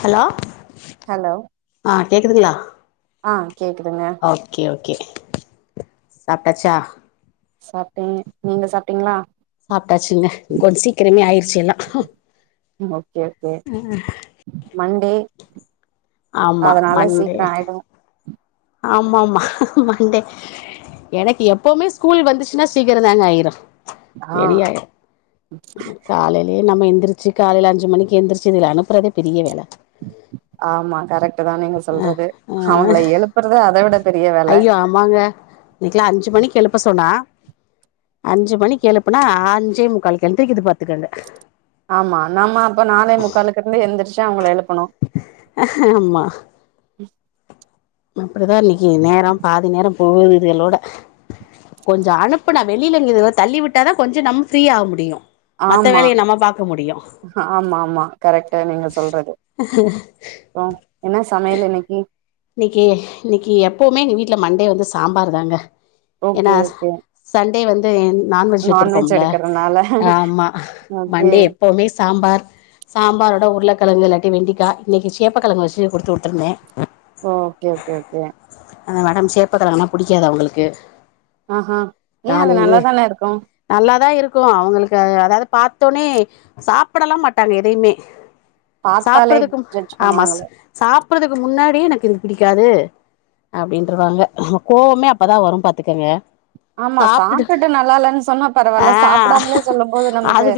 hello hello ஆ கேக்குதுங்ளா ஆ கேக்குதுங்க ஓகே ஓகே சாப்ட்டாச்சா சாப்டே நீங்க சாப்ட்டீங்ளா சாப்ட்டாச்சுங்க கொஞ்ச சீக்கிரமே ஆயிடுச்சு எல்லா ஓகே ஓகே மண்டே ஆமா அதனால மண்டே சீக்ர ஆயிடு ஆமா ஆமா மண்டே எனக்கு எப்பவுமே ஸ்கூல் வந்துச்சுன்னா சீக்கிரந்தாங்க ஆயிரு ஆ [unintelligible] காலையிலே நம்ம எந்திருச்சு காலையில அஞ்சு மணிக்கு எந்திரிச்சு இதுகள அனுப்புறதே பெரிய வேல ஆமா கரெக்ட்டு தா நீங்க சொல்றது அவுங்கள ஆ எழுப்புறது அத விட பெரிய வேல ஆமாங்க இன்னிக்ளா அஞ்சு மணிக் எழுப்ப சொன்னா அஞ்சு மணிக் எழுப்புனா அஞ்சே முக்காலுக்கு எழுந்திருக்குது பாத்துக்கங்க ஆமா நாம அப்ப நாலே முக்காலுக்கு இருந்து எந்திரிச்சு அவுங்கள எழுப்பணு அஹ் ஆமா அப்டிதா இன்னிக்கி நேரோ பாதி நேரம் போகுது இதுகளோட கொஞ்ச அனுப்புன வெளியில இதுலேங் தள்ளி விட்டா தா கொஞ்ச நம் ஃப்ரீ ஆக முடியு மத்த ஆமா வேலைய நம்ம பாக்க முடியு ஆமா ஆமா கரெக்டு நீங்க சொல்றது அப்றோ [inaudible] என்ன சமையல் இன்னைக்கி இன்னைக்கி இன்னைக்கி எப்போமே எங்க வீட்ல மண்டே வந்து சாம்பார் தாங்க ஏன்னா ஓகே ஓகே சண்டே வந்து நான்வெஜ் எடுத்திருப்போம்ல ஆமா ஓகே மண்டே எப்போமே சாம்பார் சாம்பாரோட உருளக்கழங்கு இல்லாட்டி வெண்டிகா இன்னைக்கு சேப்பக்கழங்கு வச்சு குடுத்து உட்டுருந்த ஓகே ஓகே ஓகே அந்த மேடம் சேப்பக்கிழங்குண்ணா புடிக்காது அவுங்களுக்கு ஆஹா ஏன் அது நல்லாதான இருக்கு நல்லாதா இருக்கு அவுங்களுக்கு அதாவது பார்த்தோனே சாப்படலா மாட்டாங்க எதையுமே பாத்தாலே சாப்பறதுக்கு ஜட்ஜ் ஆமா பண்ணுவாங்கள சாப்பட்றதுக்கு முன்னாடி எனக் இது பிடிக்காது அப்டின்றவாங்க கோவமே அப்பதா வரு பாத்துக்கங்க ஆமா சாப்ட்டுட்டு சாப்ட்டு நல்லா இல்லன்னு சொன்னா ஆ பரவாயில்ல சாப்பிடாமலே சொல்லும் போது நமக்கு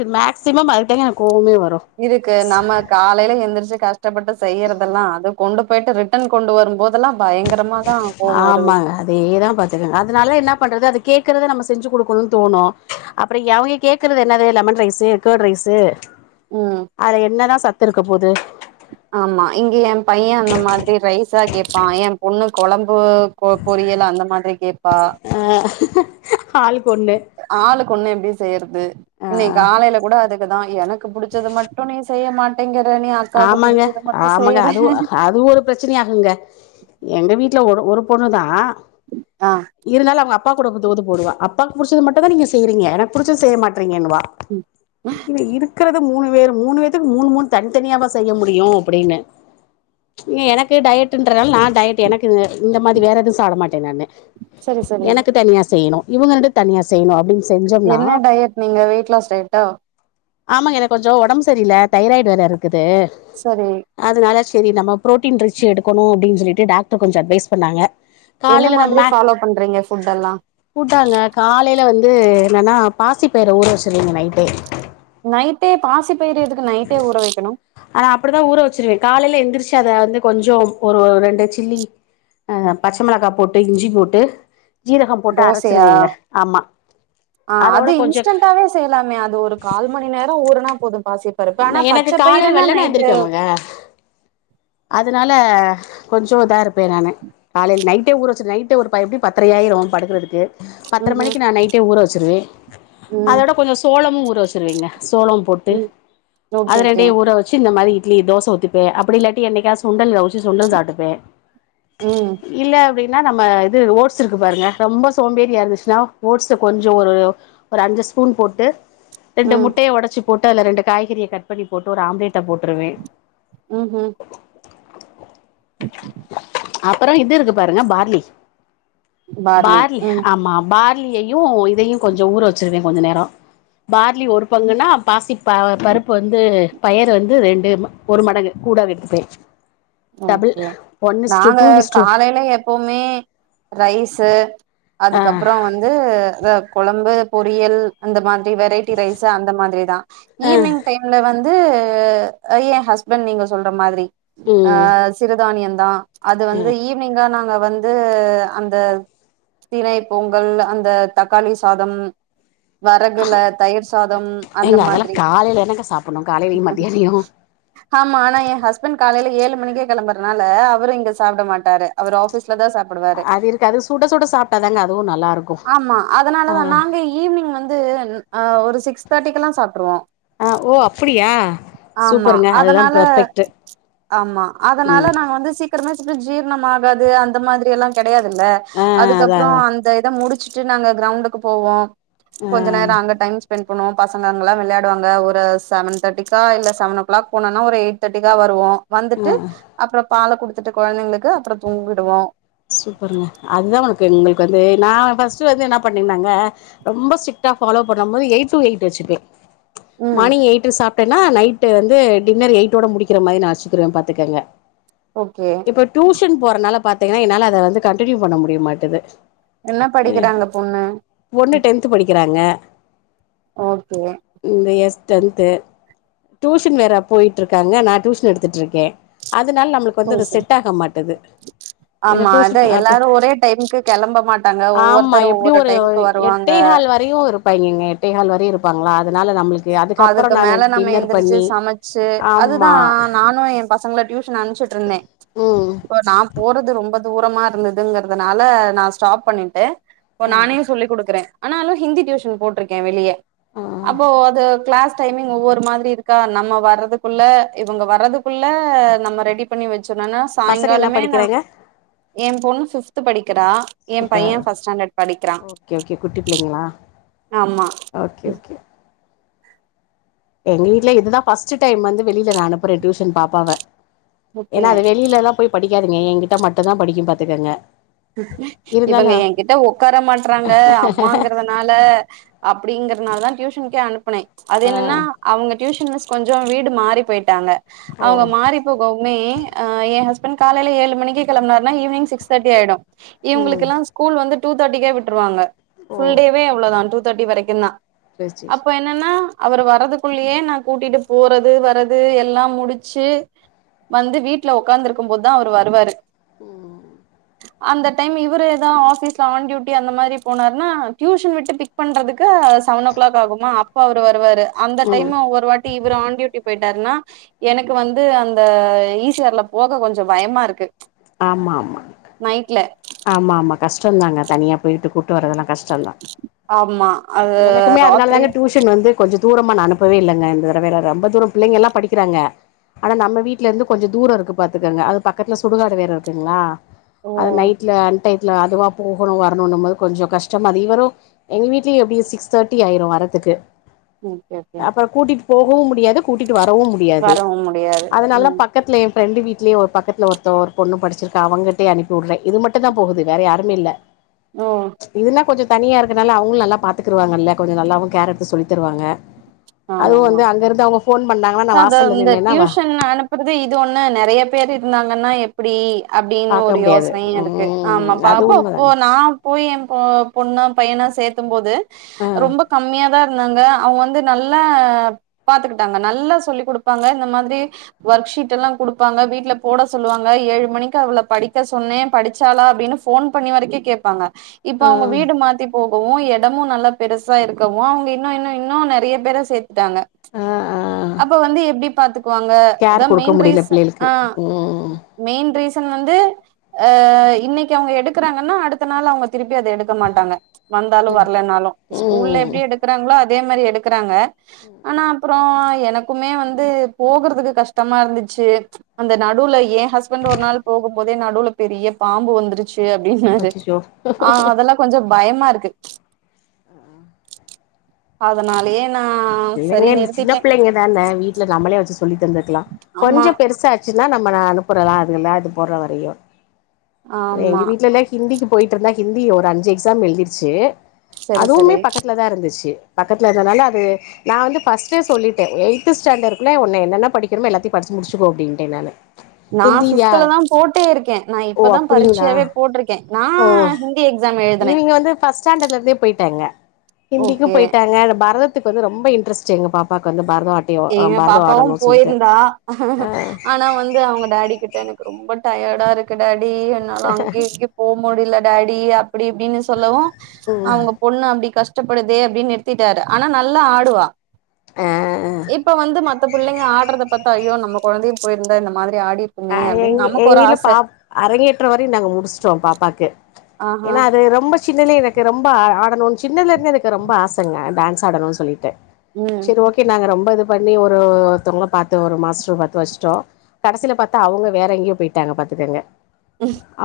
சிமம் அதுக்தாங்க எனக்கு கோவமே வரும் இருக்கு நம்ம காலையில எந்திரிச்சு கஷ்டப்பட்டு செய்யறதெல்லா அது கொண்டு போயிட்டு ரிட்டன் கொண்டு வரும்போது அதெல்லா பயங்கரமாதா கோவோ வருது ஆமாங்க அதேதா பாத் அதனால என்ன பண்றது அது கேக்குறத நம்ம செஞ்சி குடுக்கணுன் தோணு அப்டி எவி கேட்கறது எல்லாமே லெமன் ரைஸ்சு கேர்ட் ரைஸ்சு ம் அதல என்னதா சத்து இருக்க போது ஆமா இங்க ஏன் பையன் அந்த மாதிரி ரைஸா கேட்பான் ஏன் பொண்ணு கொழம்பு பொ பொரியல் அந்த மாரி கேட்பா அ ஆளுக் ஒன்னு ஆளுக்கு ஒண்ணு எப்டி செய்றது ஆ இன்னைக் காலையில கூட அதுக்குதா எனக்கு புடிச்சது மட்டு நீங்க செய் செய்ய மாட்டேங்கற நீ அக்காக்கு ஆமாங்க புடிச்சது மட்டு ஆமாங்க செய்ற அது அது ஒரு பிரச் சனயாகுங்க எங்க வீட்டுல ஒரு ஒரு பொண்ணுதா ஆ இருந்தாலு அவங்க அப்பா கூட புத் தூது போடுவா அப்பாக் புடிச்சது மட்டு்தா நீங்க செய்றீங்க எனக் புடிச்சது செய்ய மாற்றீங்கன்னுவா ம் இங்க இருக்குறது மூணு பேரு மூணு பேத்துக்கு மூணு மூணு தனி தனியாவா செய்ய முடியு அப்டினு இங்க எனக்கு டயட்டுன்றதால நா டயட் எனக்கு இந்த இந்தஸமாரி வேற எதுவும் சாப்ட மாட்ட நானு சரி சரி எனக்கு தனியா செய்யிணு இவுங்க ரெண்டு தனியா செய்யணு அப்டினு செஞ்சோம்னா என்ன டயட் நீங்க வெயிட் லாஸ் டயட்டா ஆமா எனக்கு கொஞ்சோ ஒடம்பு சரியில்ல தைராய்டு வேற இருக்குது சரி அதுனால சரி நம்ம ப்ரோட்டீன் ரிச் எடுக்கணு அப்டினு சொல்லிட்டு டாக்டர் கொஞ்சோ அட்வைஸ் பண்ணாங்க என்ன காலையில மாதிரி ஃபாலோ பண்றீங்க ஃபுட் எல்லா பூட்டாங்க காலையில வந்து என்னன்னா பாசிப்பயிற ஊற வச்சுடுவேங்க நைட்டே நைட்டு பாசி பயிரு எதுக்கு நைட்டே ஊற வெக்கணு அத அப்டித்தா ஊற வச்சிருவ காலையில எந்திரிச்சு அத வந்து கொஞ்சோ ஒரு ரெண்டு சில்லி அ பச்ச மொளகா போட்டு இஞ்சி போட்டு சீரகம் போட்டு தோசையா அரைச்சிருவேங்க ஆமா ஆ அதோட அது கொஞ்சோ இன்ஸ்டன்டாவே செய்லாமே அது ஒரு கால் மணி நேரம் ஊறுனா போது பாசி பருப்பு ஆனா எனக்கு பச்ச காலைல பயிறுன்னா வெள்ளன்ன நைட்டு எந்திரிக்கனுங்க அதுனால கொஞ்சோ இதா இருப்பே நானு காலையில நைட்டே ஊற வச்சிரு நைட்டு ஒரு பய் எப்டியு பத்தரை ஆயிரு படுக்குறதுக்கு பத்தர ம்ஹும் மணிக்கு நா நைட்டே ஊற வச்சிருவே ம் அதோட கொஞ்சோ சோளமு ஊற வச்சிருவேங்க சோளம் போட்டு ம் ஓகே அது ஓகே ரெண்டையு ஊற வச்சு இந்த மாதிரி இட்லி தோச ஊத்திப்பே அப்டி இல்லாட்டி என்னைக்காது சுண்டல் அவிச்சி சுண்டல் சாட்டுப்பே ம் இல்ல அப்டினா நம்ம இது ஓட்ஸு இருக்கு பாருங்க ரொம்ப சோம்பேறியா இருந்துச்சின்னா ஓட்ஸ கொஞ்சோ ஒரு ஒரு அஞ்சு ஸ்பூன் போட்டு ரெண்டு ம் முட்டைய ஒடச்சு போட்டு அதுல ரெண்டு காய்கறிய கட் பண்ணி போட்டு ஒரு ஆம்லேட்ட போட்டுருவே ம் ம் அப்றோ இது இருக்கு பாருங்க பார்லி பார்லி ஆமா பார் யையு இதையு கொஞ்சோ ஊற வச்சிருவே கொஞ்ச நேரோ பார்லி ஒரு பங்குன்னா பாசி ப பருப்பு வந்து பயரு வந்து ரெண்டு ஒரு மடங்கு கூட எத்துப்பே ஓகே நாங்க காலையில எப் ப்போமே ரைசு ஆ அதுக்கப்பறோ வந்து கொழம்பு பொரியல் அந்த மாதிரி வெரைட்டி ரைஸு அந்த மாதிரிதா ம் ஈவ்னிங் டைம்ல வந்து என் ஹஸ்பண்ட் நீங்க சொல்ற மாதிரி ஆ ம் சிறுதானியந்தா அது வந்து ஈவ்னிங்கா நாங்க வந்து அந்த திணை பொங்கல் அந்த தக்காளி சாதம் வரகுல தயிர் சாதம் அந்த ஏங்க அதெல்லா மாதிரி காலையில என்னங்க சாப்புட்ணு காலையிலயு மத்தியானயு ஆமா ஆனா என் ஹஸ்பண்ட் காலையில ஏழு மணிக்கே கெளம்பறனால அவரு இங்க சாப்ட மாட்டாரு அவர் ஆஃபீஸ்லதா சாப் போடுவாரு அது இருக்காது சுட சுட சாப்ட்டாதாங்க அதுவு நல்லா இருக்கு ஆமா ஆ அதனாலதா நாங்க ஈவினிங் வந்து ம் அ ஒரு சிக்ஸ் தேர்ட்டிக்கெல்லா சாப்ட்ருவோ ஆ ஓ அப்படியா ஆமா சூப்பருங்க அதுதா அதனால பெர்ஃபெக்ட்டு ஆமா அதனால ம் நாங்க வந்து சீக்கிரமா செஞ்சு ஜீரணம் ஆகாது அந்த மாதிரி எல்லா கெடையாதில்ல ஆ அதா அதுக்கப்புறோ அதா அந்த இத முடிச்சிட்டு நாங்க கிரௌண்டுக்கு போவோ கொஞ்ச ஆ நேரோ அங்க டைம் ஸ்பெண்ட் போனு பசங்கங்கெல்லா விளையாடுவாங்க ஒரு செவன் தேர்ட்டிக்கா இல்ல செவன் ஓ கிளாக் போனனா ஒரு எயிட் தேர்ட்டிக்கா வருவோ வந்துட்டு அப்பற பால குடுத்துட்டு கொழந்தைங்களுக்கு அப்பற தூங்கிடுவோ சூப்பருங்க அதுதா உனக்கு உங்களுக்கு வந்து நா ஃபஸ்ட்ட் வந்து என்ன பண்ணேனாங்க ரொம்ப ஸ்ட்ரிக்டா ஃபாலோ பண்ணும் போது எய்ட் டு எய்ட் வச்சுக்லா ம் மார்னிங் எயிட்டு சாப் எப்படின்னா நைட்டு வந்து டின்னர் எயிட்டோட முடிக்கிற மாரி நா வச்சிக்குறுவே பாத்துக்கங்க ஓகே இப்ப டியூஷன் போறனால பாத்தீங்கன்னா என்னால அத வந்து கன்டினியூ பண்ண முடிய மாட்டுது என்ன படிக்கிறாங்க பொண்ணு பொண்ணு டென்த்து படிக்கிறாங்க ஓகே இந்த இயர் டென்து டியூஷன் வேற போய்ட்டு இருக்காங்க நா டியூஷன் எடுத்துட்டுருக்கே அதனால நம்மளுக்கு வந்து அது செட் ஆக மாட்டுது ஏன்னா ஆமா அத டியூஷன் எல்லாரு ஒரே டைமுக்கு கிளம்ப மாட்டாங்க ஆமா ஒவ்வொருத்தரு எப்டியு ஒவ்வொரு ஒரு டைம்க்கு வர எட்டே கால் வரையு இருப்பாங்கங்க எட்டா கால் வரையு இருப்பாங்களா அதனால நம்மளுக் அதுக்கு மேல நம்ம எந்திரிச்சு சமச்சு அதுதா ஆமா நானு எ பச பசங்கள டியூஷன் அனுப்ச்சிட்டுருந்தே ம் இப்ப நா போறது ரொம்ப தூரமா இருந்ததுங்கறதுனால நா ஸ்டாப் பண்ணிட்டே இப்ப நானே சொல்லி குடுக்குறே ஆனாலு ஹிந்தி டியூஷன் போட்ருக்கே வெளிய ஆ அப்போ அது கிளாஸ் டைமிங் ஒவ்வொரு மாதிரி இருக்கா நம்ம வர்றதுக்குள்ள இவங்க வர்றதுக் குள்ள நம்ம ரெடி பண்ணி வச்சிடுனு [unintelligible] பசங்க என்ன சாயங்காலமே நா படிக்கிறாங்க எ பொண்ணு ஃபிப்து படிக்கிறா எ பைய சூப்பர் ஃபஸ்ட் ஸ்டாண்டர்ட் படிக்கிறா ஓகே ஓகே குட்டி பிள்ளைங்களா ஆமா ஓகே ஓகே எங்க வீட்ல இதுதா ஃபர்ஸ்ட் டைம் வந்து வெளில நா அனுப்றே டியூஷன் பாப்பாவ ஓகே ஏன்னா அது வெளிலலா போய் படிக்காதுங்க என்கிட்ட மட்டுதா படிக்கு பாத்துக்கங்க இவங்க இருந்தாலு என்கிட்ட உக்கார மாட்டறாங்க அம்மாங்றத னால அப்டிங்கறனால தா டியூஷன்கே அனுப்புனே அது ஆ என்னன்னா அவுங்க டியூஷன் மிஸ் கொஞ்சோ வீடு மாறி போய்ட்டாங்க ஓ அவுங்க மாறிப் போகவுமே எ ஹஸ்பண்ட் காலேல ஏழு மணிக்கு கிளம்பனாருனா ஈவ்னிங் சிக்ஸ் தார்ட்டி ஆயிடு ம் இவங்களுக்கெலா ஸ்கூல் வந்து டூ தேட்டிக்கே விட்டுருவாங்க ஓ ஃபுல் டேவே அவ்ளோதா டூ தேட்டி வரைக்குதா சேரி சேரி அப்ப சேரி என் என்னன்னா அவர் வரதுக்குள்ளயே நா கூட்டிட்டு போறது வர்றது எல்லா முடிச்சு வந்து வீட்ல உக்காந்துருக்கும் போதுதா அவரு வருவாரு ம் அந்த டைம் இவரு ஏதா ஆஃபீஸ்ல ஆன் டியூட்டி அந்த மாரி போனாருனா டியூஷன் விட்டு பிக் க் பண்றதுக்கு செவன் ஓ கிளாக் ஆகுமா அப்ப அவரு வருவாரு அந்த ம் டைம் ஒவ்வொரு வாட் [unintelligible] இவரு ஆண் டியூட்டி போயிட்டாருன்னா எனக்கு வந்து அந்த ஈஷேர்ல போக கொஞ்ச பயமா இருக்கு ஆமா ஆமா நைட்ல ஆமா ஆமா கஷ்டந்தாங்க தனியா போய்ட்டு கூட்டு வரதெல்லா கஷ்ட் தா ஆமா அது எனக்குமே அதனால ராத்திரி தாங்க டியூஷ் சன் வந்து கொஞ்ச தூரமா நா அனுப்பவே இல்லங்க இந்த தறவெல்ல ரொம்ப தூர பிள்ளைங்கெல்லா படிக்றாங்க ஆனா நம்ம வீட்ல இருந்து கொஞ்ச தூர இருக்கு பாத்துக்கங்க அது பக்கத்துல சுடுகாடு வேற இருக்குங்களா ஓ அது நைட் டைத்துல அதுவா போகணு வரணுன்னும் போது கொஞ்ச கஷ்டமாது இவரு எங்க வீட்லயு எப்டியு சிக்ஸ் தார்ட்டி ஆயிரு வர்ரதுக்கு ஓகே ஓகே அப்ப கூட்டிட்டு போகவு முடியாது கூட்டிட்டு வரவு முடியாது வரவு முடியாது அதனால தா ம் பக் பக்கத்துல என் ஃப்ரெண்டு வீட்லயே ஒரு பக்கத்துல ஒருத்த ஒரு பொண்ணு படிச்சிருக்கா அவங்கிட்டயு அனுப்பி வுடுறேன் இது மட்டும் மட்டும் தா போகுது வேற யாருமே இல்ல ஓ இதுன்னா கொஞ்சம் தனியா இருக்கனால அவுங்களும் நல்லா பாத்துக்கிருவாங்கல்ல கொஞ்சம் நல்லாவும் கேர் எடுத்து சொல்லி தருவாங்க ஆமா அதுவும் ஆமா வந்து அங்க இருந்து அவுங்க ஃபோன் பண்ணாங்கன்னா நா வாசல்ல நின்னேன்னா க்குறது இது ஒண்ணு நெறைய பேர் இருந்தாங்கன்னா எப் இப்படி அப்படின்னு பாக்க ஒரு முடியாது யோசனையும் இருக்கு ஆமா ம் அது பாப்போ இப்போ உண்மதாங்க நான் போய் என் பொ பொண்ணா பையனா சேர்த்தும் போது ஆ ரொம்ப கம்மியா தான் இருந்தாங்க அவுங்க வந்து நல்லா பாத்துக்கிட்டாங்க நல்லா சொல்லி குடுப்பாங்க இந்த மாதிரி ஒர்க் ஷீட் எல்லாம் குடுப்பாங்க வீட்ல போட சொல்வாங்க ஏழு மணிக்கு அவள படிக்க சொன்னேன் படிச்சாளா அப்டின்னு ஃபோன் பண்ணி வரைக்கு கேப்பாங்க இப்ப ஆ அவுங்க வீடு மாத்தி போகவும் இடமும் நல்லா பெருசா இருக்கவும் அவுங்க இன்னும் இன்னும் இன்னும் நெறைய பேர சேத்துட்டாங்க ஆ ஆ அப்ப வந்து எப்படி பாத்துக் வாங்க கேர் அதான் குடுக்க மெயின் முடியல ரீசன் பிள்ளைகளுக்கு ஆ ம் மெயின் ரீசன் வந்து அ இன்னைக்கு அவுங்க எடுக்குறாங்கன்னா அடுத்த நாள் அவுங்க திருப்பி அத எடு எடுக்க மாட்டாங்க வந்தாலும் வரலனாலும் ஸ்கூல்ல ம் எப்படி எடுக்குறாங்களோ அதே மாதிரி எடுக்குறாங்க ஆனா அப்றம் எனக்குமே வந்து போகறதுக்கு கஷ்டமா இருந்துச்சு அந்த நடுல ஏன் ஹஸ்பண்ட் ஒரு நாள் போகும் போதே நடுவுல பெரிய பாம்பு வந்துருச்சு அப்படின்னாரு அச்சச்சோ ஆ அதெல்லாம் கொஞ்சம் பயமா இருக்கு அதனாலயே நா சரி பிள்ளைங்க சின்ன நிறுத்திட்டே பிள்ளைங்க தான வீட்டுல நம்மளே வச்சு சொல்லி தந்துருக்கலாம் ஆமா கொஞ்சம் பெருசா ச்சுனா நம்ம நா அனுப்புறலாம் அதுங்கல்லா இது போற வரையும் எங்க ஆமா வீட்லலா ஹிந்திக்கு போயிட்டு இருந்தா ஹிந்தி ஒரு அஞ்சு எக்ஸாம் எழுதிருச்சு சரி அதுவுமே சரி பக்கத்து வீட்ல தா இருந்துச்சி பக்கத்துல இருந்ததால அது நா வந்து ஃபர்ஸ்டே சொல்லிட்டேன் எய்த் ஸ்டாண்ட்ர்டு குள்ள உன்ன என்னன்ன படிக்கிறமோ எல்லாத்தையும் படிச்சு முடிச்சுக்கோ அப்டின்டேன் நானு நா ஹிந்தியா ஃபிஃப்துல தான் போட்டே இருக்கேன் நா ஓ இப்பதான் பரீட்சையாவே போட்டிருக்கேன் நா ஹிந்தி எக்ஸாம் எழுதுனே இவுங்க வந்து ஃபர்ஸ்ட் ஸ்டாண்டர்ட்ல இருந்தே போயிட்டாங்க ஹிந்திக்கும் ஓகே போயிட்டாங்க பரத க்கு வந்து ரொம்ப இன்ட்ரஸ்ட்டு எங்க பாப்பாக்கு வந்து பரதம் ஆட் எங்க பாப்பாவும் போயிருந்தா ஆ ஆனா வந்து அவுங்க டாடி கிட்ட எனக்கு ரொம்ப டயர்டா இருக்கு டாடி என்னால அங்க இங்க போக முடியல டாடி அப்படி இப்படின்னு சொ சொல்லவும் ம் அவுங்க பொண்ணு அப்படி கஷ்டப்படுதே அப்படின்னு நிறுத்திட்டாரு ஆனா நல்லா ஆடுவா ஆ இப்ப வந்து மத்த பிள்ளைங்க ஆட்றத பாத்தா ஐயோ நம்ம கொழந்தையும் போயிருந்தா இந்த மாரி ஆடி அ எங்க எங்க வீட்ல பாப் அரங்கேற்றம் வரையும் நாங்க முடிச்சுட்டோம் பாப்பாக்கு ஆஹா ஏன்னா அது ரொம்ப சின்னதுலயே எனக்கு ரொம்ப ஆ ஆடணும்னு சின்னதுல இருந்தே எனக்கு ரொம்ப ஆசங்க டான்ஸ் ஆடணுன்னு சொல்லிட்டு ம் செரி ஓகே நாங்க ரொம்ப இது பண்ணி ஒரு ஒருத்தவுங்கள பாத்து ஒரு மாஸ்டர் பாத்து வச்டோம் கடைசியில பாத் அவுங்க வேற எங்கையோ போயிட்டாங்க பாத்துக்கங்க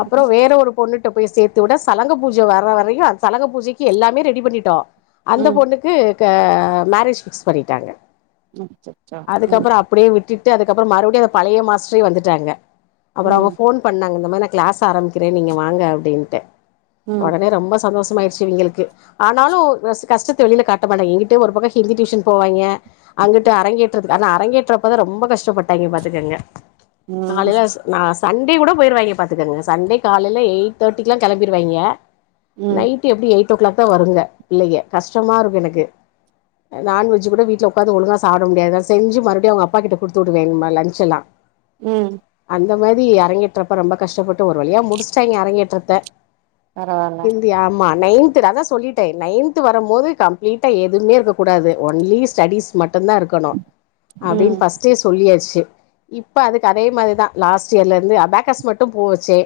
அப்புறம் வேற ஒரு பொண்ணுட்ட ட்ட போய் சேர்த்து விட சலங்க பூஜை வர்ற வரையும் அந்த சலங்க பூஜைக்கு எல்லாமே ரெடி பண்ணிட்டோம் அந்த ம் பொண்ணுக் க்கு மேரேஜ் பிக்ஸ் பண்ணிட்டாங்க ம் அச்சச்சோ ம் அதுக்கப்புறம் அப் அப்டியே விட்டுட்டு அதுக்கப்புறம் மறுபடியும் அந்த பழைய மாஸ்டரே வந்துட்டாங்க அப்றம் அவங்க ம் போன் பண்ணாங்க இந்தமாரி நாங்க கிளாஸ் ஆரம்பிக்கிறேன் நீங்க வாங்க அப்படின்ட்டு ம் உடனே ரொம்ப சந்தோஷம் ஆயிடுச்சு இவிங்களுக்கு ஆனாலும் கஷ் கஷ்டத்த வெளில காட்ட மாட்டாய்ங்க இங்கிட்டு ஒரு பக்கம் ஹிந்தி டியூஷன் போவாய்ங்க அங்கட்டு அரங்கேற்றத்துக்கு ஆனா அரங்கேற்றப்பதான் ரொம்ப கஷ்டப்பட்டாய்ங்க பாத்துக்கங்க ம் காலையில நா சண்டே கூட போயிடுவாங்க பாத்துக்கங்க சண்டே காலைல எயிட் தேர்ட்டிக்கெலாம் கிளம்பிடுவாங்க ம் நைட் எப்படி எயிட் ஓ கிளாக் தான் வருங்க பிள்ளைங்க கஷ்டமா இருக்கும் எனக்கு நான்வெஜ் கூட வீட்ல உக்காந்து ஒழுங்கா சாப்ட முடியாது செஞ்சு மறுபடியும் அவுங்க அப்பாக்கிட்ட குடுத்து விடுவேன் இந்த மாரி லஞ்செல்லாம் ம் அந்த மாதி அறங்கேற்றப்ப ரொம்ப கஷ்டப்பட்டு ஒரு வழியா முடிச்சுட்டாய்ங்க அறங்கேற்றத்த பரவால்ல தியா ஆமா நைன்த்ல அதா சொல்லிட்டே நைன்த் வரும் போது கம்ப்ளீட்டா எதுவுமே இருக்கக்கூடாது ஓன்லி ஸ்டடிஸ் மட்டுந்தா இருக்கணு ம் அப்டின்னு பஸ்டே சொல்லியாச்சி இப்ப அதுக் அதே மாதிரிதா லாஸ்ட் இயர்ல இருந்து அபேக்காஸ் மட்டு போச்சு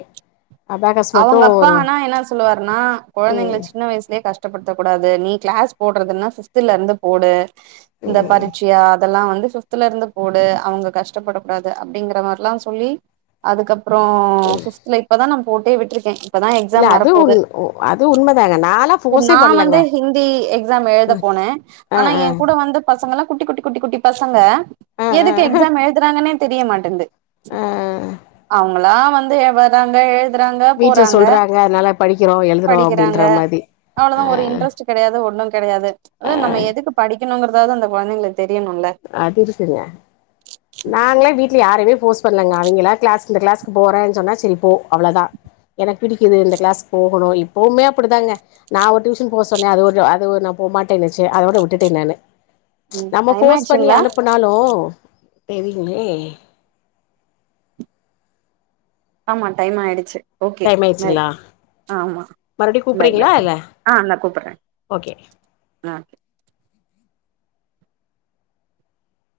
அவுங்க அப்பா ஆனா என்ன சொல்லுவாருன்னா கொழந்தைங்கள ம் சின்ன வயசுலே கஷ் கஷ்டப்படுத்தக் கூடாது நீ கிளாஸ் போட்றதுன்னா சிக்ஸ்த்துல இருந்து போடு இந்த ம் பரிச்சி டியா அதெல்லா வந்து ஃபிப்தல இருந்து போடு அவங்க கஷ்டப்படக்க கூடாது அப்டிங்கிற மாரெல்லாம் சொல்லி அதுக்கப்றோ ஃபிப்த்துல இப்பதா நா போட்டே விட்டுருக்கே இப்பதா இல்ல எக்ஸாம் அது வரப்போது உண் அது உண்மதாங்க நாலா இப்ப ஃபோர்ஸே நா வந்து பண்ணலங்க ஹிந்தி எக்ஸாம் எழுத போன ஆ ஆனா ஆ எ கூட வந்து பசங்க எல்லா குட்டி குட்டி குட்டி குட்டி பசங்க ஆ எதுக்கு ஆ எக்ஸாம் எழுதுறாங்கன்னே தெரியமாட்டன்து ஆ அவேங்களா வந்து எ வறங்க எழுத் வீட்ல சொல்றாங்க அதனால படிக்கிறோ எல் படிக்கிறாங்க அவ்ளோதா ஒரு இன்ட்ரெஸ்ட் கெடையாது ஒண்ணு கெடையாது அத ஆ நம்ம எதுக்கு படிக் க்கணுங்கறதாவது அந்த கொழந்தைங்களுக்கு தெரியணுல்ல அதிருக்குங்க நாங்களே வீட்ல யாரையுமே போர்ஸ் பண்ணலங்க அவிங்களா கிளாஸ் இந்த கிளாஸ்க்கு போறேன்னு சொன்னா சரிப் போ அவ்ளதா எனக்கு பிடிக்குது இந்த கிளாஸ்கு போகணு இப்பவுமே அப்டிதாங்க நா ஒரு டியூஷன் போ சொன்னே அது ஒரு அது ஒரு நா போமாட்டேன்னுச்சு அதோட விட்டுட்டே நானு ம் டைம் ஆயிட்ச்சுங்ளா னாலோ தெரிலே ஆமா டைம் ஆயிடுச்சி டைம் ஆயிடுச்சுங்களா மறுபடியு பாய் கூப்பறீங்களா பாய் இல்ல ஓகே லாஓகே